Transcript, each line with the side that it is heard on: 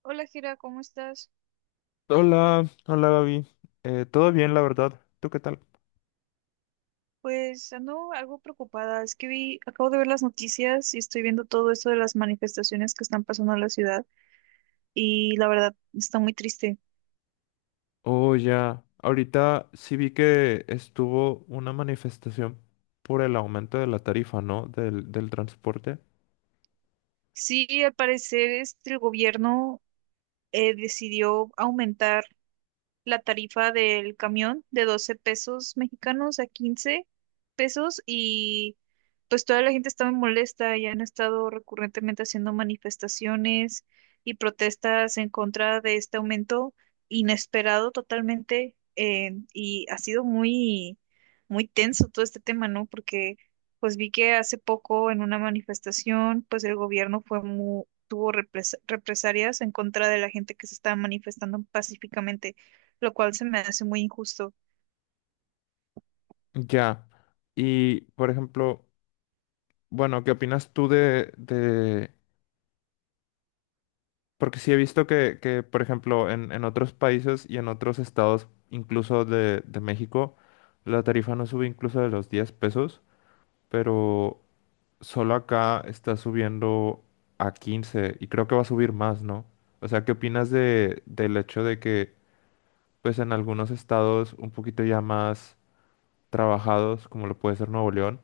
right: Hola, Jera, ¿cómo estás?
left: Hola, hola Gaby. Todo bien, la verdad. ¿Tú qué tal?
right: Pues ando algo preocupada. Es que acabo de ver las noticias y estoy viendo todo esto de las manifestaciones que están pasando en la ciudad y la verdad está muy triste.
left: Oh, ya. Ahorita sí vi que estuvo una manifestación por el aumento de la tarifa, ¿no? Del transporte.
right: Sí, al parecer este, el gobierno decidió aumentar la tarifa del camión de 12 pesos mexicanos a 15 pesos y pues toda la gente está muy molesta y han estado recurrentemente haciendo manifestaciones y protestas en contra de este aumento inesperado totalmente, y ha sido muy tenso todo este tema, ¿no? Porque pues vi que hace poco en una manifestación pues el gobierno fue muy tuvo represalias en contra de la gente que se estaba manifestando pacíficamente, lo cual se me hace muy injusto.
left: Ya. Y, por ejemplo, bueno, ¿qué opinas tú de... Porque sí he visto que, por ejemplo, en otros países y en otros estados, incluso de México, la tarifa no sube incluso de los 10 pesos, pero... Solo acá está subiendo a 15 y creo que va a subir más, ¿no? O sea, ¿qué opinas de, del hecho de que, pues en algunos estados un poquito ya más trabajados, como lo puede ser Nuevo León,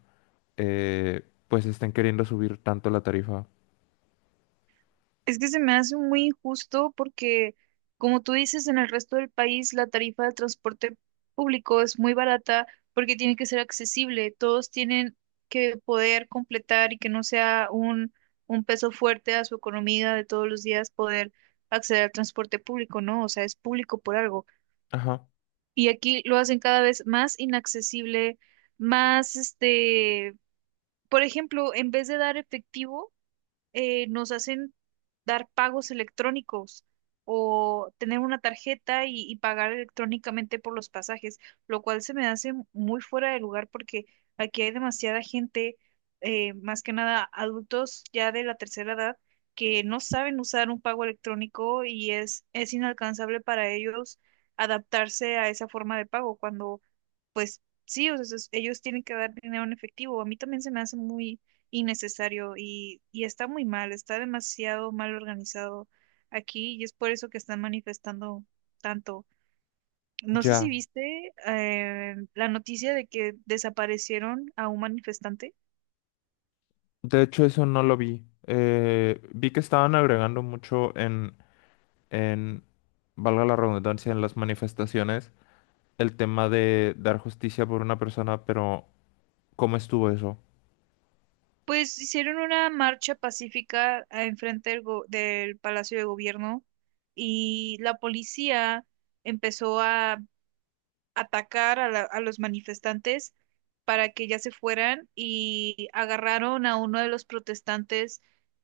left: pues estén queriendo subir tanto la tarifa?
right: Es que se me hace muy injusto porque, como tú dices, en el resto del país la tarifa del transporte público es muy barata porque tiene que ser accesible. Todos tienen que poder completar y que no sea un peso fuerte a su economía de todos los días poder acceder al transporte público, ¿no? O sea, es público por algo.
left: Ajá,
right: Y aquí lo hacen cada vez más inaccesible, más, este, por ejemplo, en vez de dar efectivo, nos hacen dar pagos electrónicos o tener una tarjeta y pagar electrónicamente por los pasajes, lo cual se me hace muy fuera de lugar porque aquí hay demasiada gente, más que nada adultos ya de la tercera edad, que no saben usar un pago electrónico y es inalcanzable para ellos adaptarse a esa forma de pago cuando pues sí, o sea, ellos tienen que dar dinero en efectivo. A mí también se me hace muy innecesario y está muy mal, está demasiado mal organizado aquí y es por eso que están manifestando tanto. No sé si
left: ya.
right: viste la noticia de que desaparecieron a un manifestante.
left: De hecho, eso no lo vi. Vi que estaban agregando mucho en, valga la redundancia, en las manifestaciones, el tema de dar justicia por una persona, pero ¿cómo estuvo eso?
right: Pues hicieron una marcha pacífica enfrente del Palacio de Gobierno y la policía empezó a atacar a los manifestantes para que ya se fueran y agarraron a uno de los protestantes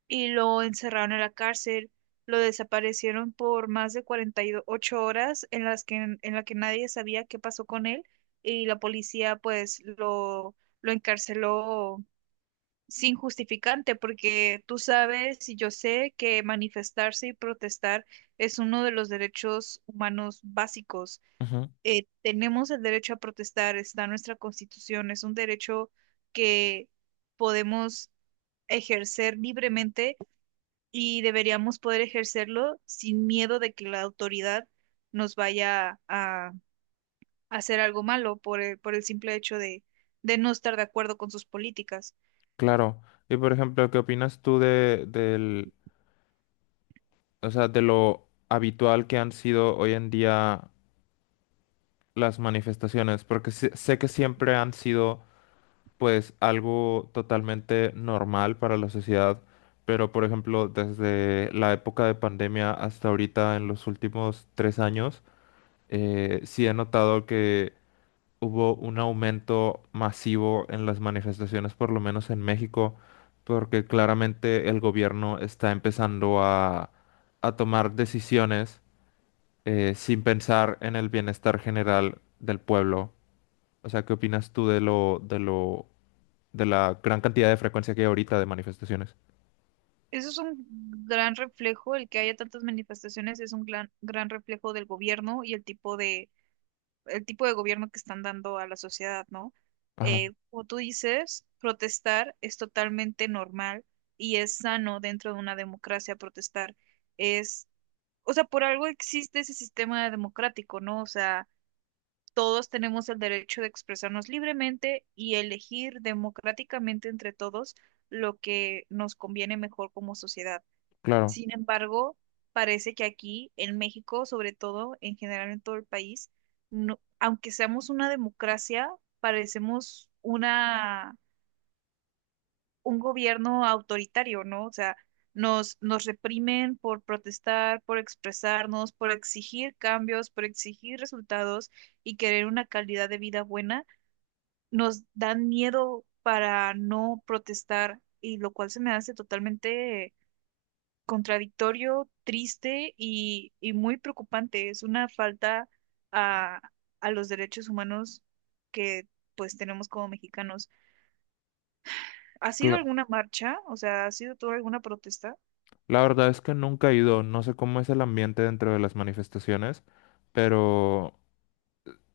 right: y lo encerraron en la cárcel. Lo desaparecieron por más de 48 horas en las en la que nadie sabía qué pasó con él y la policía pues lo encarceló sin justificante porque tú sabes y yo sé que manifestarse y protestar es uno de los derechos humanos básicos tenemos el derecho a protestar, está en nuestra constitución, es un derecho que podemos ejercer libremente y deberíamos poder ejercerlo sin miedo de que la autoridad nos vaya a hacer algo malo por el simple hecho de no estar de acuerdo con sus políticas.
left: Claro. Y por ejemplo, ¿qué opinas tú de, del, o sea, de lo habitual que han sido hoy en día las manifestaciones? Porque sé que siempre han sido, pues, algo totalmente normal para la sociedad, pero por ejemplo, desde la época de pandemia hasta ahorita, en los últimos 3 años, sí he notado que hubo un aumento masivo en las manifestaciones, por lo menos en México, porque claramente el gobierno está empezando a tomar decisiones sin pensar en el bienestar general del pueblo. O sea, ¿qué opinas tú de la gran cantidad de frecuencia que hay ahorita de manifestaciones?
right: Eso es un gran reflejo, el que haya tantas manifestaciones es un gran reflejo del gobierno y el tipo de gobierno que están dando a la sociedad, ¿no?
left: Ajá,
right: Como tú dices, protestar es totalmente normal y es sano dentro de una democracia protestar. Es, o sea, por algo existe ese sistema democrático, ¿no? O sea, todos tenemos el derecho de expresarnos libremente y elegir democráticamente entre todos lo que nos conviene mejor como sociedad.
left: claro.
right: Sin embargo, parece que aquí en México, sobre todo, en general en todo el país, aunque seamos una democracia, parecemos una, un gobierno autoritario, ¿no? O sea, nos reprimen por protestar, por expresarnos, por exigir cambios, por exigir resultados y querer una calidad de vida buena. Nos dan miedo para no protestar y lo cual se me hace totalmente contradictorio, triste y muy preocupante. Es una falta a, a los derechos humanos que pues tenemos como mexicanos. ¿Ha sido
left: cla-
right: alguna marcha? O sea, ¿ha sido toda alguna protesta?
left: la verdad es que nunca he ido, no sé cómo es el ambiente dentro de las manifestaciones, pero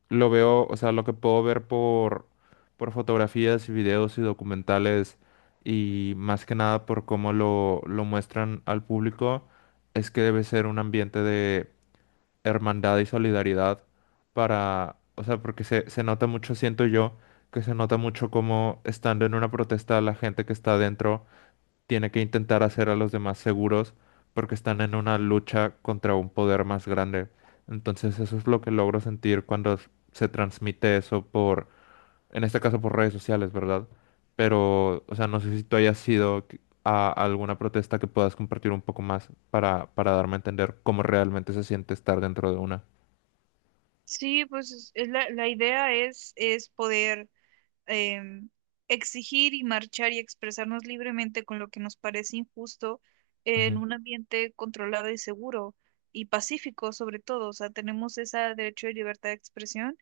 left: lo veo, o sea, lo que puedo ver por fotografías y videos y documentales y más que nada por cómo lo muestran al público, es que debe ser un ambiente de hermandad y solidaridad para, o sea, porque se nota mucho, siento yo, que se nota mucho cómo estando en una protesta la gente que está adentro tiene que intentar hacer a los demás seguros porque están en una lucha contra un poder más grande. Entonces eso es lo que logro sentir cuando se transmite eso por, en este caso por redes sociales, ¿verdad? Pero, o sea, no sé si tú hayas sido a alguna protesta que puedas compartir un poco más para darme a entender cómo realmente se siente estar dentro de una.
right: Sí, pues la idea es poder em, exigir y marchar y expresarnos libremente con lo que nos parece injusto en
left: Ujú,
right: un ambiente controlado y seguro y pacífico sobre todo. O sea, tenemos ese derecho de libertad de expresión.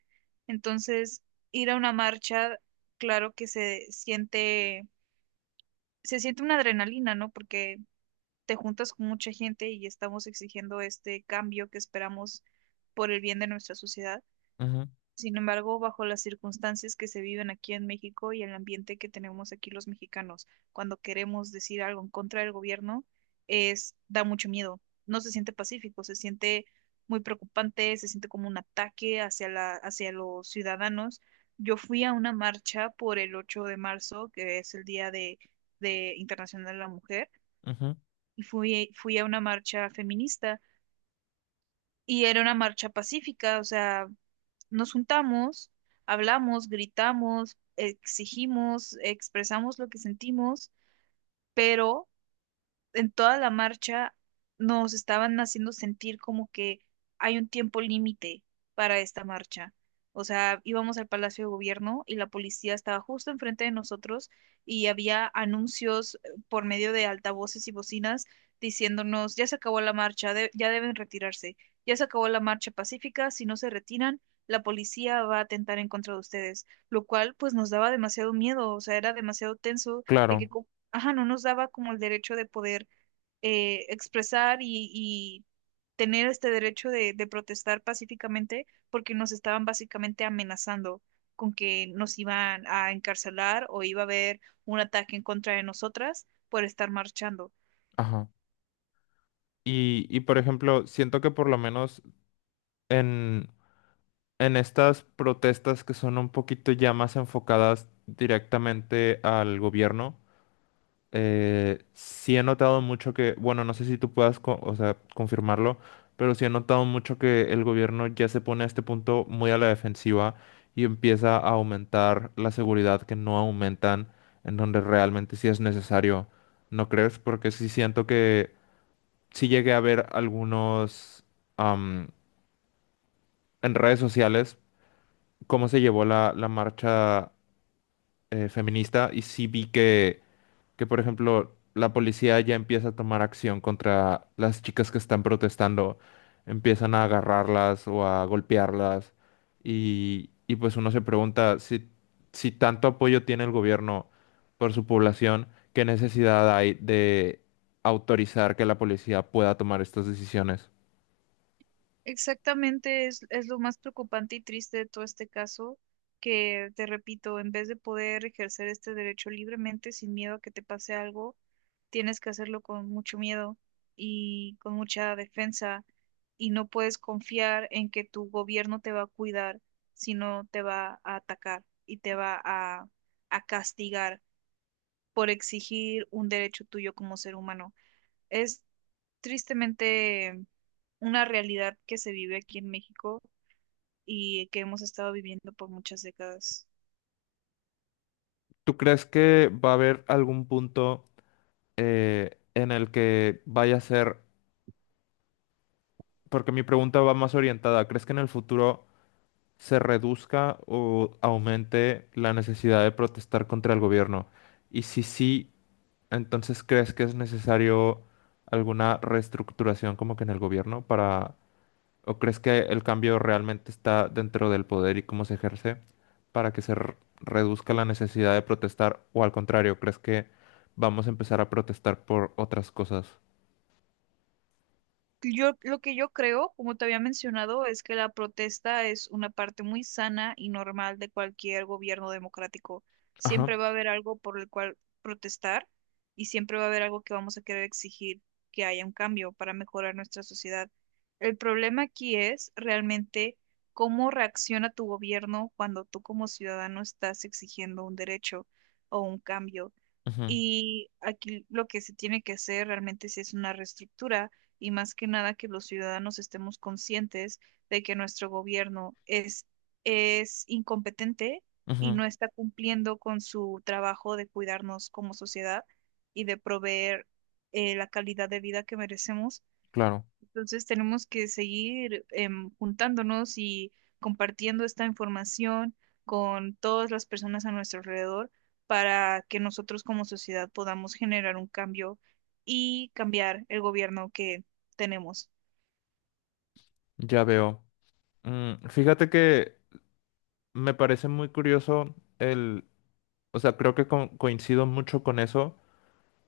right: Entonces, ir a una marcha, claro que se se siente una adrenalina, ¿no? Porque te juntas con mucha gente y estamos exigiendo este cambio que esperamos por el bien de nuestra sociedad.
left: ujú,
right: Sin embargo, bajo las circunstancias que se viven aquí en México y el ambiente que tenemos aquí los mexicanos, cuando queremos decir algo en contra del gobierno, es, da mucho miedo. No se siente pacífico, se siente muy preocupante, se siente como un ataque hacia los ciudadanos. Yo fui a una marcha por el 8 de marzo, que es de Internacional de la Mujer,
left: ujú.
right: y fui a una marcha feminista. Y era una marcha pacífica, o sea, nos juntamos, hablamos, gritamos, exigimos, expresamos lo que sentimos, pero en toda la marcha nos estaban haciendo sentir como que hay un tiempo límite para esta marcha. O sea, íbamos al Palacio de Gobierno y la policía estaba justo enfrente de nosotros y había anuncios por medio de altavoces y bocinas diciéndonos, ya se acabó la marcha, ya deben retirarse, ya se acabó la marcha pacífica, si no se retiran, la policía va a atentar en contra de ustedes, lo cual pues nos daba demasiado miedo, o sea, era demasiado tenso de que
left: Claro,
right: ajá, no nos daba como el derecho de poder expresar y tener este derecho de protestar pacíficamente porque nos estaban básicamente amenazando con que nos iban a encarcelar o iba a haber un ataque en contra de nosotras por estar marchando.
left: ajá. Y por ejemplo, siento que por lo menos en en estas protestas que son un poquito ya más enfocadas directamente al gobierno, sí he notado mucho que, bueno, no sé si tú puedas, o sea, confirmarlo, pero sí he notado mucho que el gobierno ya se pone a este punto muy a la defensiva y empieza a aumentar la seguridad que no aumentan en donde realmente sí es necesario, ¿no crees? Porque sí siento que sí llegué a ver algunos... am, en redes sociales cómo se llevó la marcha feminista y sí vi que, por ejemplo, la policía ya empieza a tomar acción contra las chicas que están protestando, empiezan a agarrarlas o a golpearlas y pues uno se pregunta si, si tanto apoyo tiene el gobierno por su población, ¿qué necesidad hay de autorizar que la policía pueda tomar estas decisiones?
right: Exactamente, es lo más preocupante y triste de todo este caso, que te repito, en vez de poder ejercer este derecho libremente sin miedo a que te pase algo, tienes que hacerlo con mucho miedo y con mucha defensa y no puedes confiar en que tu gobierno te va a cuidar, sino te va a atacar y te va a castigar por exigir un derecho tuyo como ser humano. Es tristemente una realidad que se vive aquí en México y que hemos estado viviendo por muchas décadas.
left: ¿Tú crees que va a haber algún punto? En el que vaya a ser, porque mi pregunta va más orientada, ¿crees que en el futuro se reduzca o aumente la necesidad de protestar contra el gobierno? Y si sí, entonces ¿crees que es necesario alguna reestructuración como que en el gobierno para, o crees que el cambio realmente está dentro del poder y cómo se ejerce para que se reduzca la necesidad de protestar o al contrario, ¿crees que vamos a empezar a protestar por otras cosas?
right: Yo, lo que yo creo, como te había mencionado, es que la protesta es una parte muy sana y normal de cualquier gobierno democrático.
left: Ajá.
right: Siempre va a haber algo por el cual protestar y siempre va a haber algo que vamos a querer exigir que haya un cambio para mejorar nuestra sociedad. El problema aquí es realmente cómo reacciona tu gobierno cuando tú como ciudadano estás exigiendo un derecho o un cambio.
left: Ujú.
right: Y aquí lo que se tiene que hacer realmente sí es una reestructura y más que nada que los ciudadanos estemos conscientes de que nuestro gobierno es incompetente y
left: Ujú,
right: no está cumpliendo con su trabajo de cuidarnos como sociedad y de proveer la calidad de vida que merecemos.
left: claro,
right: Entonces tenemos que seguir juntándonos y compartiendo esta información con todas las personas a nuestro alrededor para que nosotros como sociedad podamos generar un cambio y cambiar el gobierno que tenemos.
left: ya veo. Mm, fíjate que me parece muy curioso el, o sea, creo que coincido mucho con eso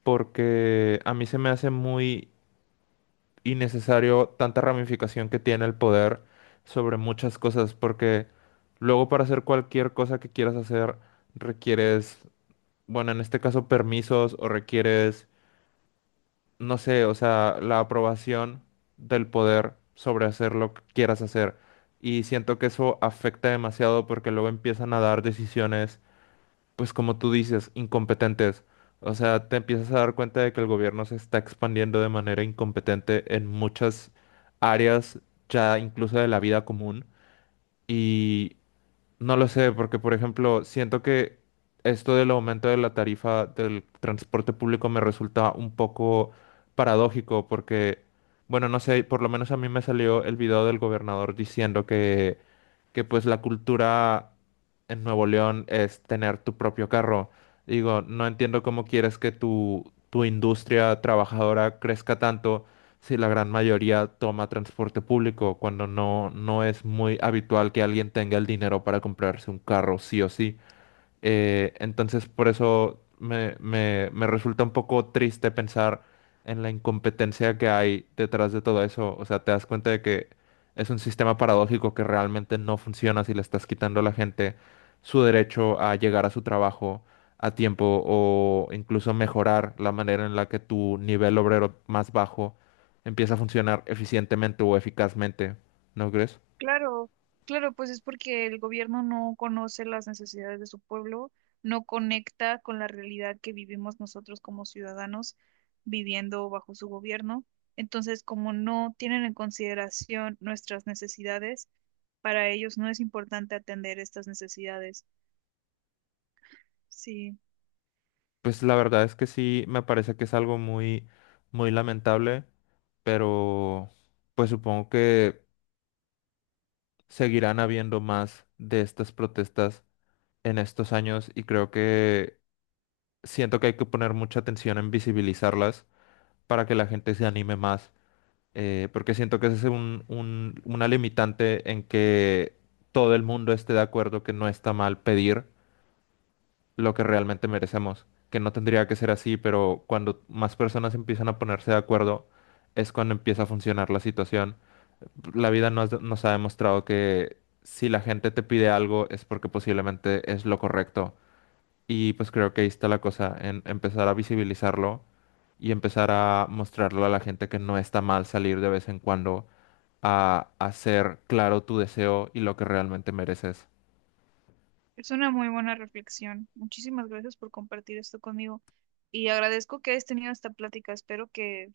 left: porque a mí se me hace muy innecesario tanta ramificación que tiene el poder sobre muchas cosas porque luego para hacer cualquier cosa que quieras hacer requieres, bueno, en este caso permisos o requieres no sé, o sea, la aprobación del poder sobre hacer lo que quieras hacer. Y siento que eso afecta demasiado porque luego empiezan a dar decisiones, pues como tú dices, incompetentes. O sea, te empiezas a dar cuenta de que el gobierno se está expandiendo de manera incompetente en muchas áreas, ya incluso de la vida común. Y no lo sé, porque por ejemplo, siento que esto del aumento de la tarifa del transporte público me resulta un poco paradójico, porque, bueno, no sé, por lo menos a mí me salió el video del gobernador diciendo que pues la cultura en Nuevo León es tener tu propio carro. Digo, no entiendo cómo quieres que tu industria trabajadora crezca tanto si la gran mayoría toma transporte público, cuando no es muy habitual que alguien tenga el dinero para comprarse un carro sí o sí. Entonces, por eso me resulta un poco triste pensar en la incompetencia que hay detrás de todo eso. O sea, te das cuenta de que es un sistema paradójico que realmente no funciona si le estás quitando a la gente su derecho a llegar a su trabajo a tiempo o incluso mejorar la manera en la que tu nivel obrero más bajo empieza a funcionar eficientemente o eficazmente. ¿No crees?
right: Claro, claro, pues es porque el gobierno no conoce las necesidades de su pueblo, no conecta con la realidad que vivimos nosotros como ciudadanos viviendo bajo su gobierno. Entonces, como no tienen en consideración nuestras necesidades, para ellos no es importante atender estas necesidades. Sí,
left: Pues la verdad es que sí, me parece que es algo muy lamentable, pero pues supongo que seguirán habiendo más de estas protestas en estos años y creo que siento que hay que poner mucha atención en visibilizarlas para que la gente se anime más, porque siento que ese es una limitante en que todo el mundo esté de acuerdo que no está mal pedir lo que realmente merecemos, que no tendría que ser así, pero cuando más personas empiezan a ponerse de acuerdo, es cuando empieza a funcionar la situación. La vida nos ha demostrado que si la gente te pide algo es porque posiblemente es lo correcto. Y pues creo que ahí está la cosa, en empezar a visibilizarlo y empezar a mostrarle a la gente que no está mal salir de vez en cuando a hacer claro tu deseo y lo que realmente mereces.
right: es una muy buena reflexión. Muchísimas gracias por compartir esto conmigo y agradezco que hayas tenido esta plática. Espero que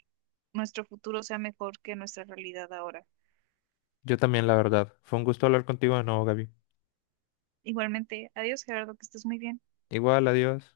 right: nuestro futuro sea mejor que nuestra realidad ahora.
left: Yo también, la verdad. Fue un gusto hablar contigo de nuevo, Gaby.
right: Igualmente, adiós Gerardo, que estés muy bien.
left: Igual, adiós.